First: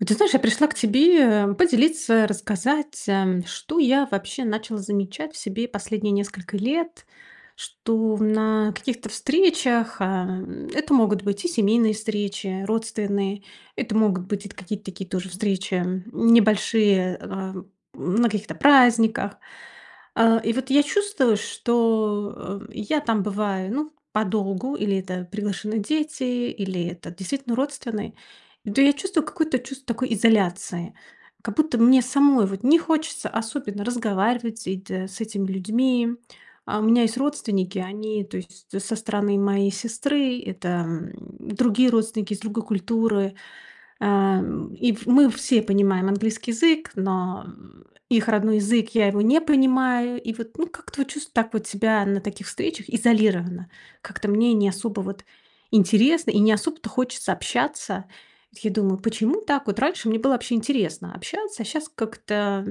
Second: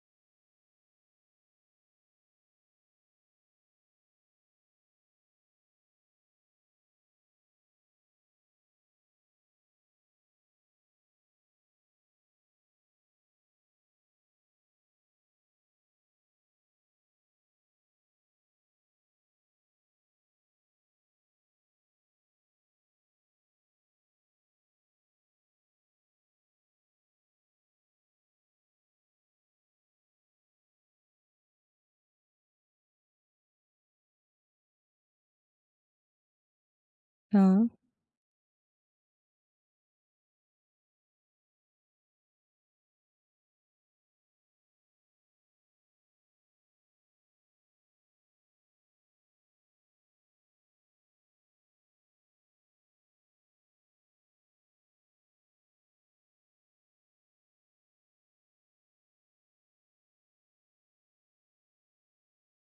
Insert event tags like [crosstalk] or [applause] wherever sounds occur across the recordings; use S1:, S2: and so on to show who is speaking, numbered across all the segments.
S1: Вот ты знаешь, я пришла к тебе, а, поделиться, рассказать, ам, что я вообще начала замечать в себе последние несколько лет. Что в на каких-то встречах- ам, это могут быть и семейные встречи, родственные. Это могут быть это какие-то такие тоже встречи, м, небольшие, э, а, на каких-то праздниках. А, и вот я чувствую, что, э, я там бываю, ну, подолгу- или это приглашены дети, или это действительно родственные- то я чувствую какое-то чувство такой изоляции. Как будто мне самой вот не хочется особенно разговаривать с эт с этими людьми. А, у меня есть
S2: Да.
S1: родственники- они, то есть со стороны моей сестры, это, м, другие родственники, из другой культуры. Ам, и в мы все понимаем английский язык, но их родной язык- я его не понимаю. И вот, ну, как-то вот чувство так вот себя на таких встречах изолированно: как-то мне не особо вот интересно и не особо-то хочется общаться. Вот я думаю: почему так? Вот раньше мне было вообще интересно общаться, а щас как-то,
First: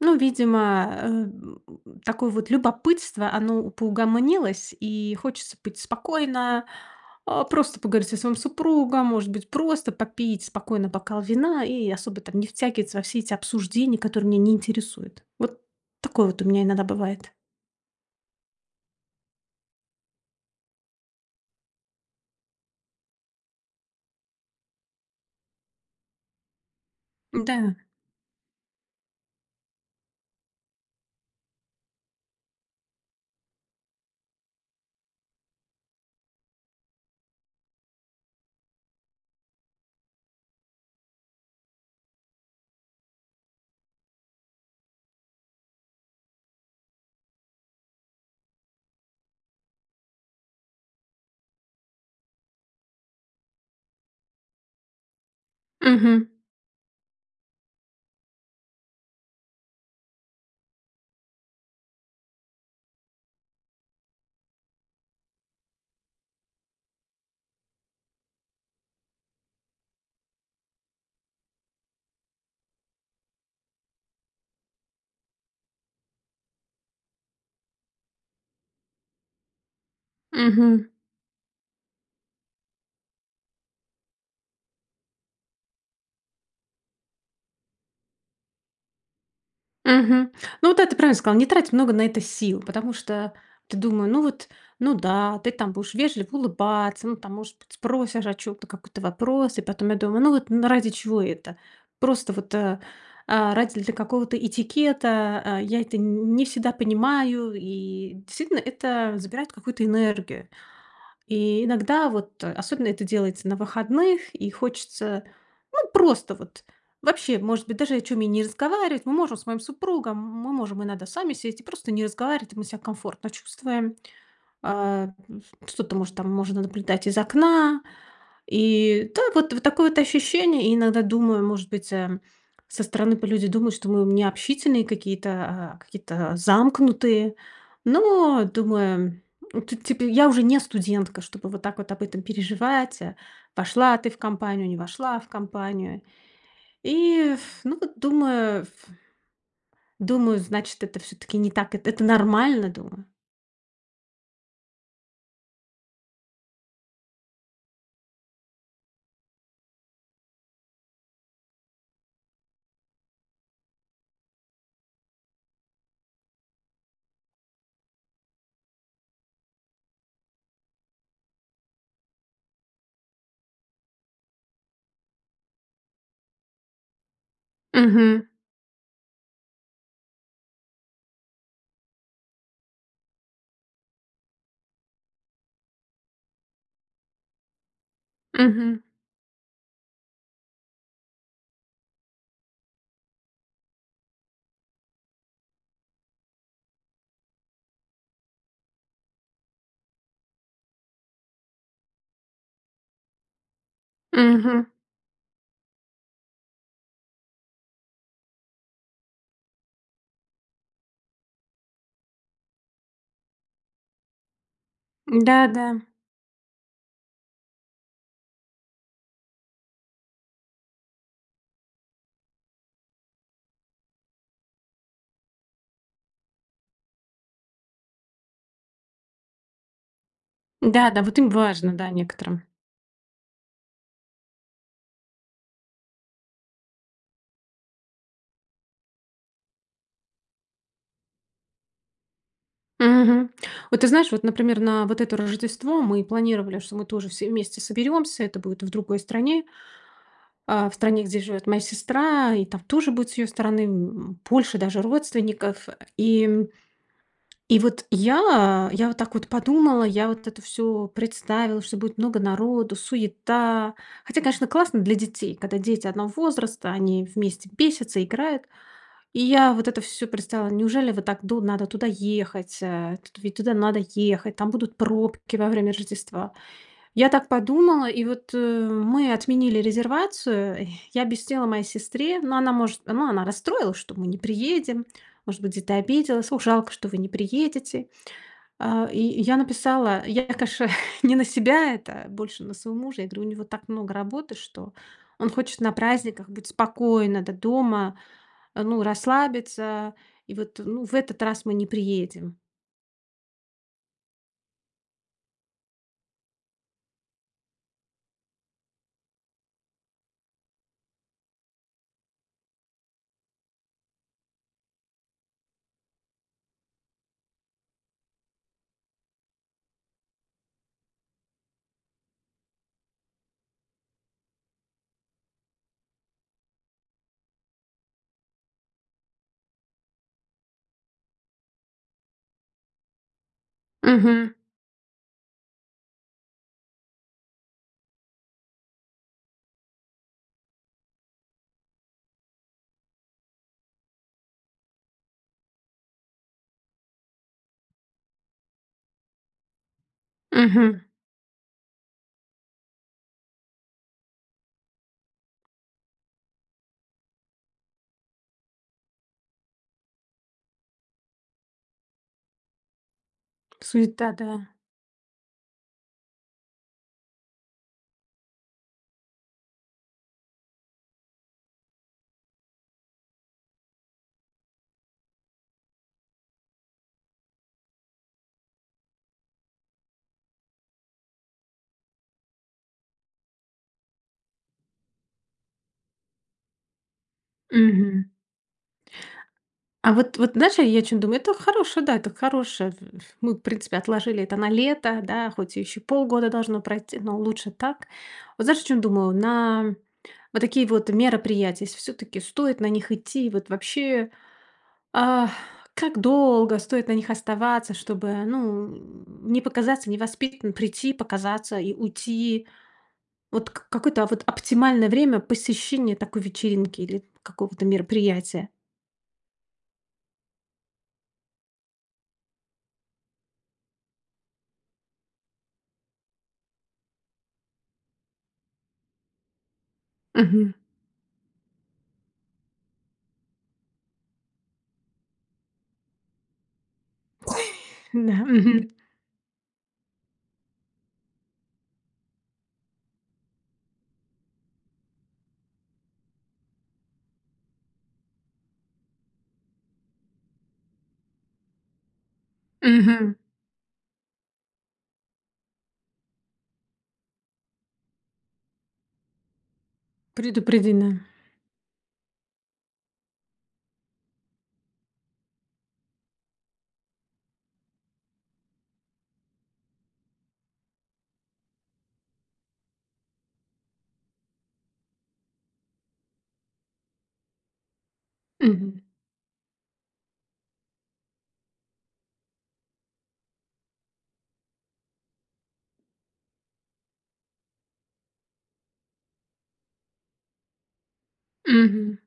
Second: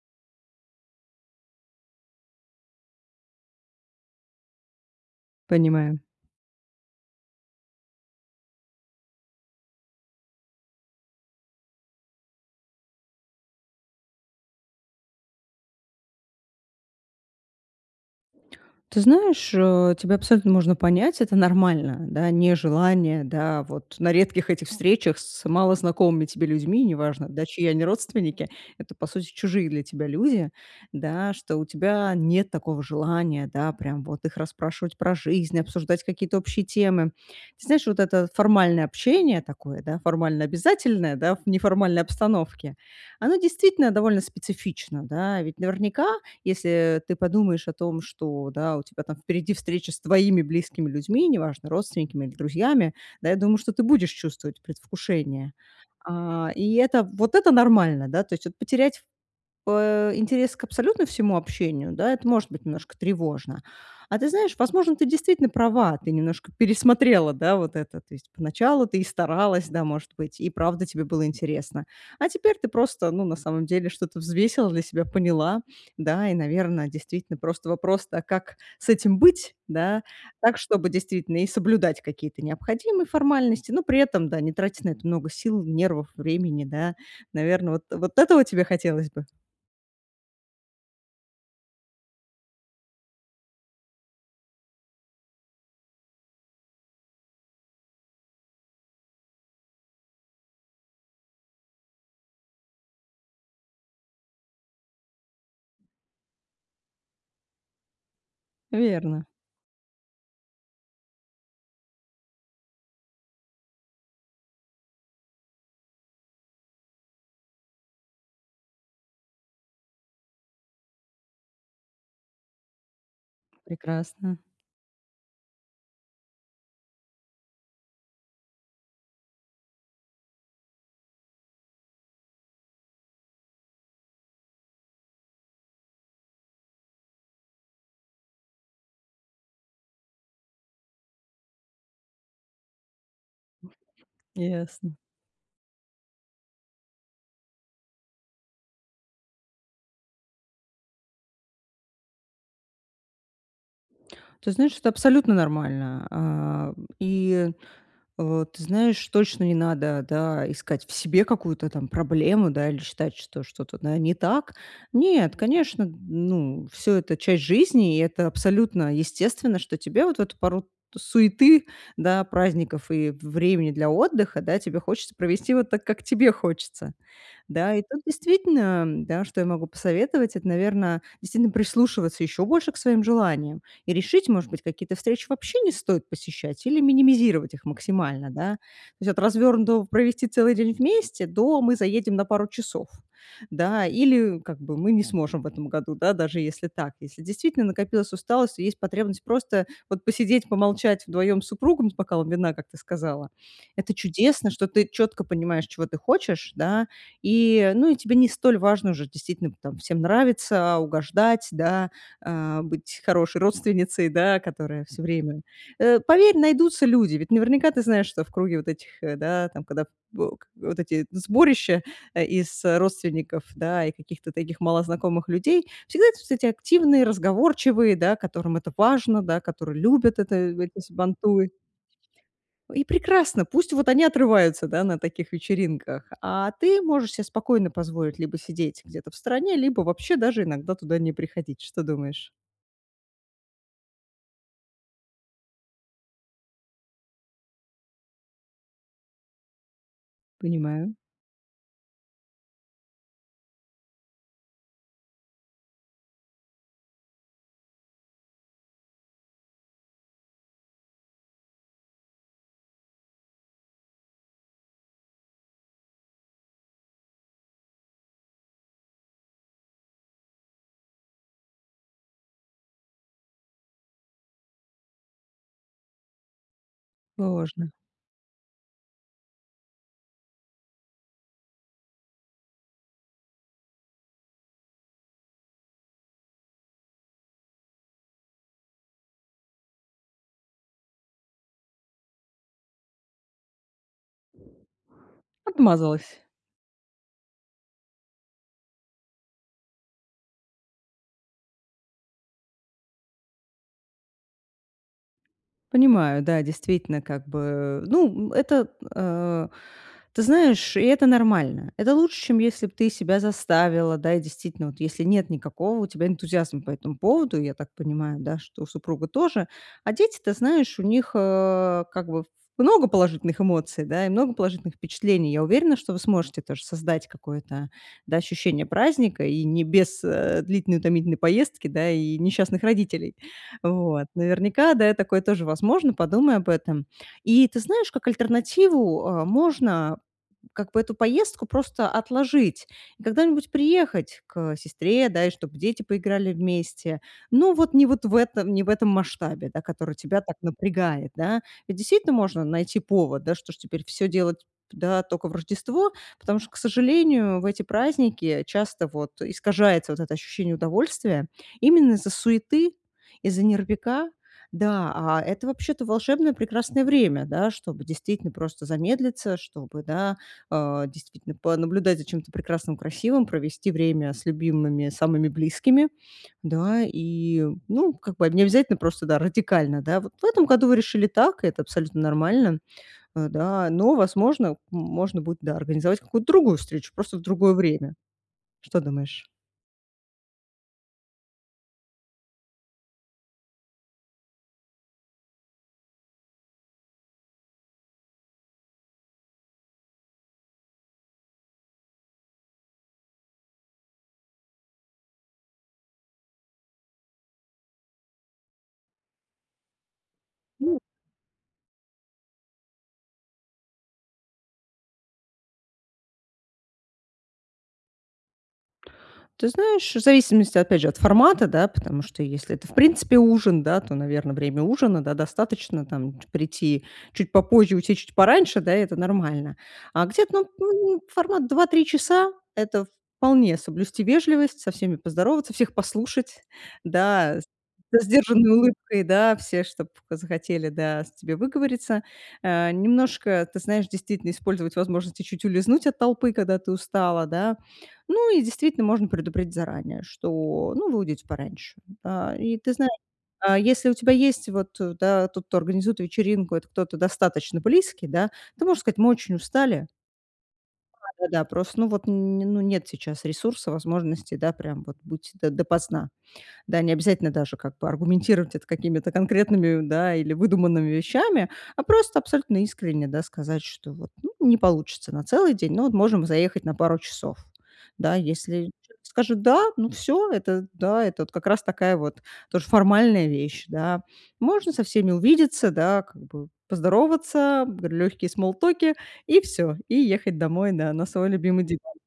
S1: ну, видимо, эм, такое вот любопытство- оно поугомонилось. И хочется быть
S2: Понимаю.
S1: спокойно, а, просто поговорить со своим супругом, может быть просто попить спокойно бокал вина и особо там не втягиваться во все эти обсуждения, которые меня не интересуют. Вот такое вот у меня иногда бывает.
S2: Ты знаешь, э, тебя абсолютно можно понять, это нормально, да. Нежелание, да, вот на редких этих встречах с малознакомыми тебе людьми- неважно, да, чьи
S1: Да.
S2: они родственники, это, по сути, чужие для тебя люди, да- что у тебя нет такого желания, да, прям вот их расспрашивать про жизнь, обсуждать какие-то общие темы. Ты знаешь, вот это формальное общение такое, да, формально-обязательное, да в неформальной обстановке, оно, действительно, довольно специфично, да. Ведь наверняка, если ты подумаешь о том, что, да, у тебя там впереди встреча с твоими близкими людьми, неважно, родственниками или друзьями, да, я думаю, что ты будешь чувствовать предвкушение.
S1: Мгм.
S2: А, и это вот это нормально, да. То есть вот потерять, пэ, интерес к абсолютно всему общению, да- это может быть немножко тревожно. А ты знаешь, возможно, ты действительно права, ты немножко пересмотрела, да, вот это. То есть поначалу ты и старалась, да, может быть, и правда тебе было интересно, а теперь ты просто, ну, на самом деле что-то взвесила для себя, поняла, да, и, наверно, действительно просто вопрос-то: а как с этим быть, да? Так,
S1: Мгм.
S2: чтобы действительно и соблюдать какие-то необходимые формальности, но при этом, да, не тратить на это много сил, нервов, времени, да. Наверное, вот вот этого тебе хотелось бы?
S1: Мгм. Ну вот да, ты правильно сказала: "Не трать много на это сил". Потому что ты думаю: "Ну вот, ну да, ты там будешь вежливо улыбаться, ну там, может быть, спросишь о чём-то, какой-то вопрос". И потом я думаю: "Ну вот н ради чего это?" Просто вот, э, а, ради для какого-то этикета, э, я это н не всегда понимаю, и, действительно, это
S2: Верно.
S1: забирает какую-то энергию. И иногда вот, особенно это делается на выходных, и хочется, ну, просто вот вообще, может быть, даже о чём и не разговаривать. Мы можем с моим супругом, мы можем иногда сами сесть и просто не разговаривать, и мы себя комфортно чувствуем.
S2: Прекрасно.
S1: А, м, ф что-то, может, там можно наблюдать из окна. И так вот вот такое вот ощущение. И иногда думаю, может быть, э, со стороны п люди думают, что мы необщительные какие-то, а, какие-то замкнутые. Но думаю, э, тут, типа, я уже не студентка, чтобы вот так вот об этом переживать: э, вошла ты в компанию, не
S2: Ясно.
S1: вошла в компанию. И [blows air] ну вот думаю [blows air] думаю, значит, это всё-таки не так. Эт это нормально, думаю.
S2: Ты знаешь, это абсолютно нормально, а. И, э, ты знаешь, точно не надо, да, искать в себе какую-то там проблему, да, или считать, что что-то, да, не так. Нет, конечно, ну, всё это часть жизни, и это абсолютно естественно, что тебе вот эту пору суеты, да, праздников и в времени для отдыха, да, тебе хочется провести вот так, как тебе хочется. Да, и тут
S1: Мгм.
S2: действительно, да, что я могу посоветовать, это, наверно, действительно прислушиваться еще больше к своим желаниям и решить, может быть, какие-то встречи вообще не стоит посещать или минимизировать их максимально, да. То
S1: Мгм.
S2: есть от развернутого "провести целый день вместе" до "мы заедем на пару часов". Да, или как бы "мы не сможем в этом году", да, даже если так. Если действительно накопилась усталость и есть потребность просто вот посидеть, помолчать вдвоем с супругом, с бокалом вина, как ты сказала- это чудесно,
S1: Мгм.
S2: что ты четко понимаешь, чего ты хочешь, да, и ну, и тебе не столь важно уже действительно там всем нравится, угождать, да, а, быть хорошей родственницей, да, которая всё время
S1: Да-да.
S2: Э, поверь, найдутся люди. Ведь наверняка ты знаешь, что в круге вот этих, э, да, там когда в к вот эти сборища, э, из родственников, да, и каких-то таких малознакомых людей, всегда есть, кстати, активные, разговорчивые, да, которым это важно, да, которые любят это этот
S1: Да-да, вот им
S2: сабантуй.
S1: важно, да, некоторым.
S2: И прекрасно, пусть вот они отрываются, да, на таких вечеринках, а ты можешь се спокойно позволить либо сидеть где-то в стороне, либо вообще даже иногда туда не приходить. Что думаешь?
S1: Мгм. Вот ты знаешь, вот, например, на вот это Рождество мы планировали, что мы тоже все вместе соберемся. Это будет в другой стране а, в
S2: Понимаю.
S1: стране, где живет моя сестра. И там тоже будет, с ее стороны, м, больше даже родственников. И и вот я я вот так вот подумала, я вот это всё представила, что будет много народу, суета. Хотя, конечно, классно для детей, когда дети одного возраста, они вместе бесятся, играют. И я вот это всё представила. Неужели вот так ду надо туда ехать, э, ведь туда надо ехать, там будут пробки во время Рождества. Я так
S2: Можно.
S1: подумала, и вот, э, мы отменили резервацию, я объяснила моей сестре ну, она может ну, она расстроилась, что мы не приедем, может быть, где-то обиделась: "Ох, жалко, что вы не приедете". А, и и я написала Я, конечно [chuckles] не на себя это, а больше на своего мужа. Я говорю: "У него так много работы, что он хочет на
S2: Отмазалась.
S1: праздниках быть спокойно д дома ну, расслабиться, и вот, ну, в этот раз мы не приедем".
S2: Понимаю, да, действительно как бы, ну, это, э Ты знаешь, и это нормально. Это лучше, чем если б ты себя заставила, да, и действительно, вот если нет никакого у тебя энтузиазма по этому поводу, я так понимаю, да, что у супруга тоже. А дети, ты знаешь, у них, э, как бы в много положительных эмоций, да и много положительных впечатлений. Я уверена, что вы сможете тоже создать какое-то, да, ощущение праздника и не без, э, длительной утомительной поездки, и несчастных родителей. Вот.
S1: Мгм.
S2: Наверняка, да, и такое тоже возможно, подумай об этом. И ты знаешь, как альтернативу, э, можно как бы эту поездку просто отложить, и когда-нибудь приехать к сестре, да, и чтобы дети поиграли вместе, но вот не вот в этом не в этом масштабе, да, который тебя так
S1: Мгм.
S2: напрягает, да. Ведь действительно можно найти повод, да. Что ж теперь все делать, да, только в Рождество? Потому что, к сожалению, в эти праздники часто вот искажается вот это ощущение удовольствия, именно из-за суеты, из-за нервяка.
S1: Суета. Да.
S2: Да. А это вообще-то волшебное прекрасное время, да, чтобы действительно просто замедлиться, чтобы, да, а, действительно понаблюдать за чем-то прекрасным, красивым, провести время с любимыми, самыми близкими. Да и Ну, как бы необязательно просто, да, радикально, да. Вот в этом году вы решили так и это абсолютно нормально. Э, да. Но, возможно, можно будет, да, организовать какую-то другую встречу, просто в другое время.
S1: Мгм.
S2: Что думаешь?
S1: А вот вот знаешь, я о чем думаю: Это хорошая да, это хорошая Мы, в принципе, отложили это на лето, да, хоть еще полгода должно пройт но лучше так Вот, знаешь, о чем думаю: на вот такие вот мероприятия, если всё-таки стоит на них идти, и вот вообще [gasps] Ах, как долго стоит на них оставаться, чтобы, ну, [grunts] не показаться невоспитанной,
S2: Ну
S1: прийти показаться и уйти? Вот к какое-то, а вот, оптимальное время посещения такой вечеринки, или какого-то мероприятия?
S2: Ты знаешь, в зависимости, опять же, от формата, да, потому что если это, в принципе ужин, да, то, наверно, время ужина, да, достаточно, там, ч прийти чуть попозже, уйти чуть пораньше, да, и это нормально. А где-то,
S1: Мгм.
S2: ну, формат 2-3 часа- это вполне соблюсти вежливость, со всеми поздороваться, всех послушать, да, со
S1: Да.
S2: сдержанной
S1: Мгм.
S2: улыбкой, да, все, чтоб захотели, да, с тебе выговориться. Э, немножко, ты знаешь, действительно использовать возможности чуть улизнуть от толпы, когда ты устала, да. Ну и, действительно, можно предупредить заранее, что, ну, вы уйдете пораньше. А, и ты знаешь,
S1: Мгм.
S2: а, если у тебя есть вот, да, тот, кто организует вечеринку- это кто-то достаточно близкий, да, ты можешь сказать: "Мы очень устали"
S1: Предупреди, да.
S2: Да-да-да, прост вот, н ну, нет сейчас ресурса, возможностей, да, прям вот быть до допоздна. Да, необязательно даже как бы аргументировать это какими-то конкретными, да, или выдуманными вещами, а просто абсолютно искренне, да, сказать, что, ну вот, не получится на целый день, но можем заехать на пару часов. Да, если
S1: Мгм.
S2: скажут "да", ну, всё- это, да, как раз такая вот тоже формальная вещь, да. Можно со всеми увидеться, да, как бы поздороваться, легкие смоллтоки, и всё, и ехать домой на на свой любимый
S1: Мгм.
S2: диван.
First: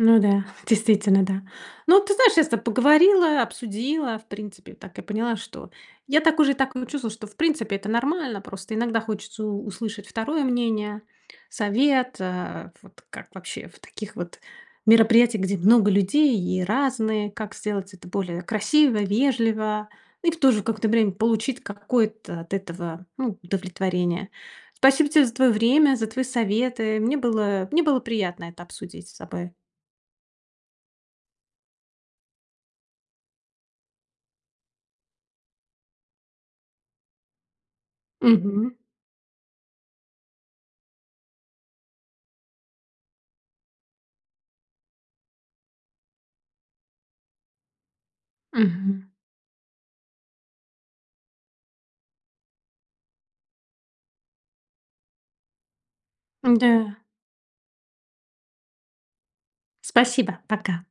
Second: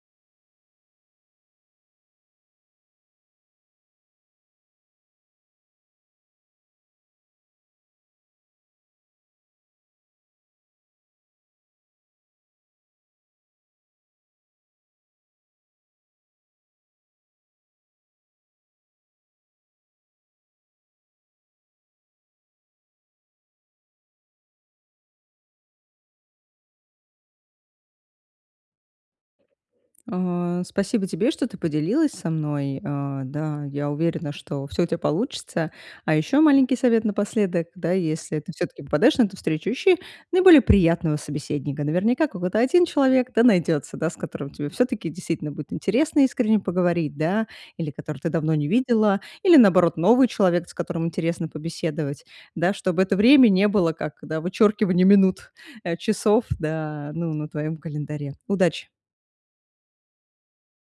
S1: Ну да, [chuckles] действительно, да. Ну, ты знаешь, я с тобой поговорила, обсудила, в принципе, так и поняла, что я так уже и так м чувствую, что, в принципе, это нормально. Просто иногда хочется у услышать 2 мнение, совет, э, вот как вообще в таких вот мероприятиях, где много людей и разные, как сделать это более красиво, вежливо, и в то же какое-то время получить какое-то от этого, ну, удовлетворение. Спасибо тебе за твоё время, за твои советы. Мне было мне было приятно это обсудить с тобой.
S2: А, спасибо тебе, что ты поделилась со мной, э. Да, я уверена, что всё у тя получится. А ещё маленький совет напоследок: да, если ты
S1: Мгм.
S2: всё-таки попадаешь на эту встречу, ищи наиболее приятного собеседника. Наверняка, какой-то 1 человек да найдётся, да, с которым тебе всё-таки действительно будет интересно искренне поговорить, да, или который ты давно не
S1: Мгм.
S2: видела, или, наоборот, новый человек, с которым интересно побеседовать, да, чтобы это время не было, как, да, вычёркивание минут, э, часов,
S1: М-да.
S2: да, ну, на твоём календаре. Удачи.
S1: Спасибо! Пока.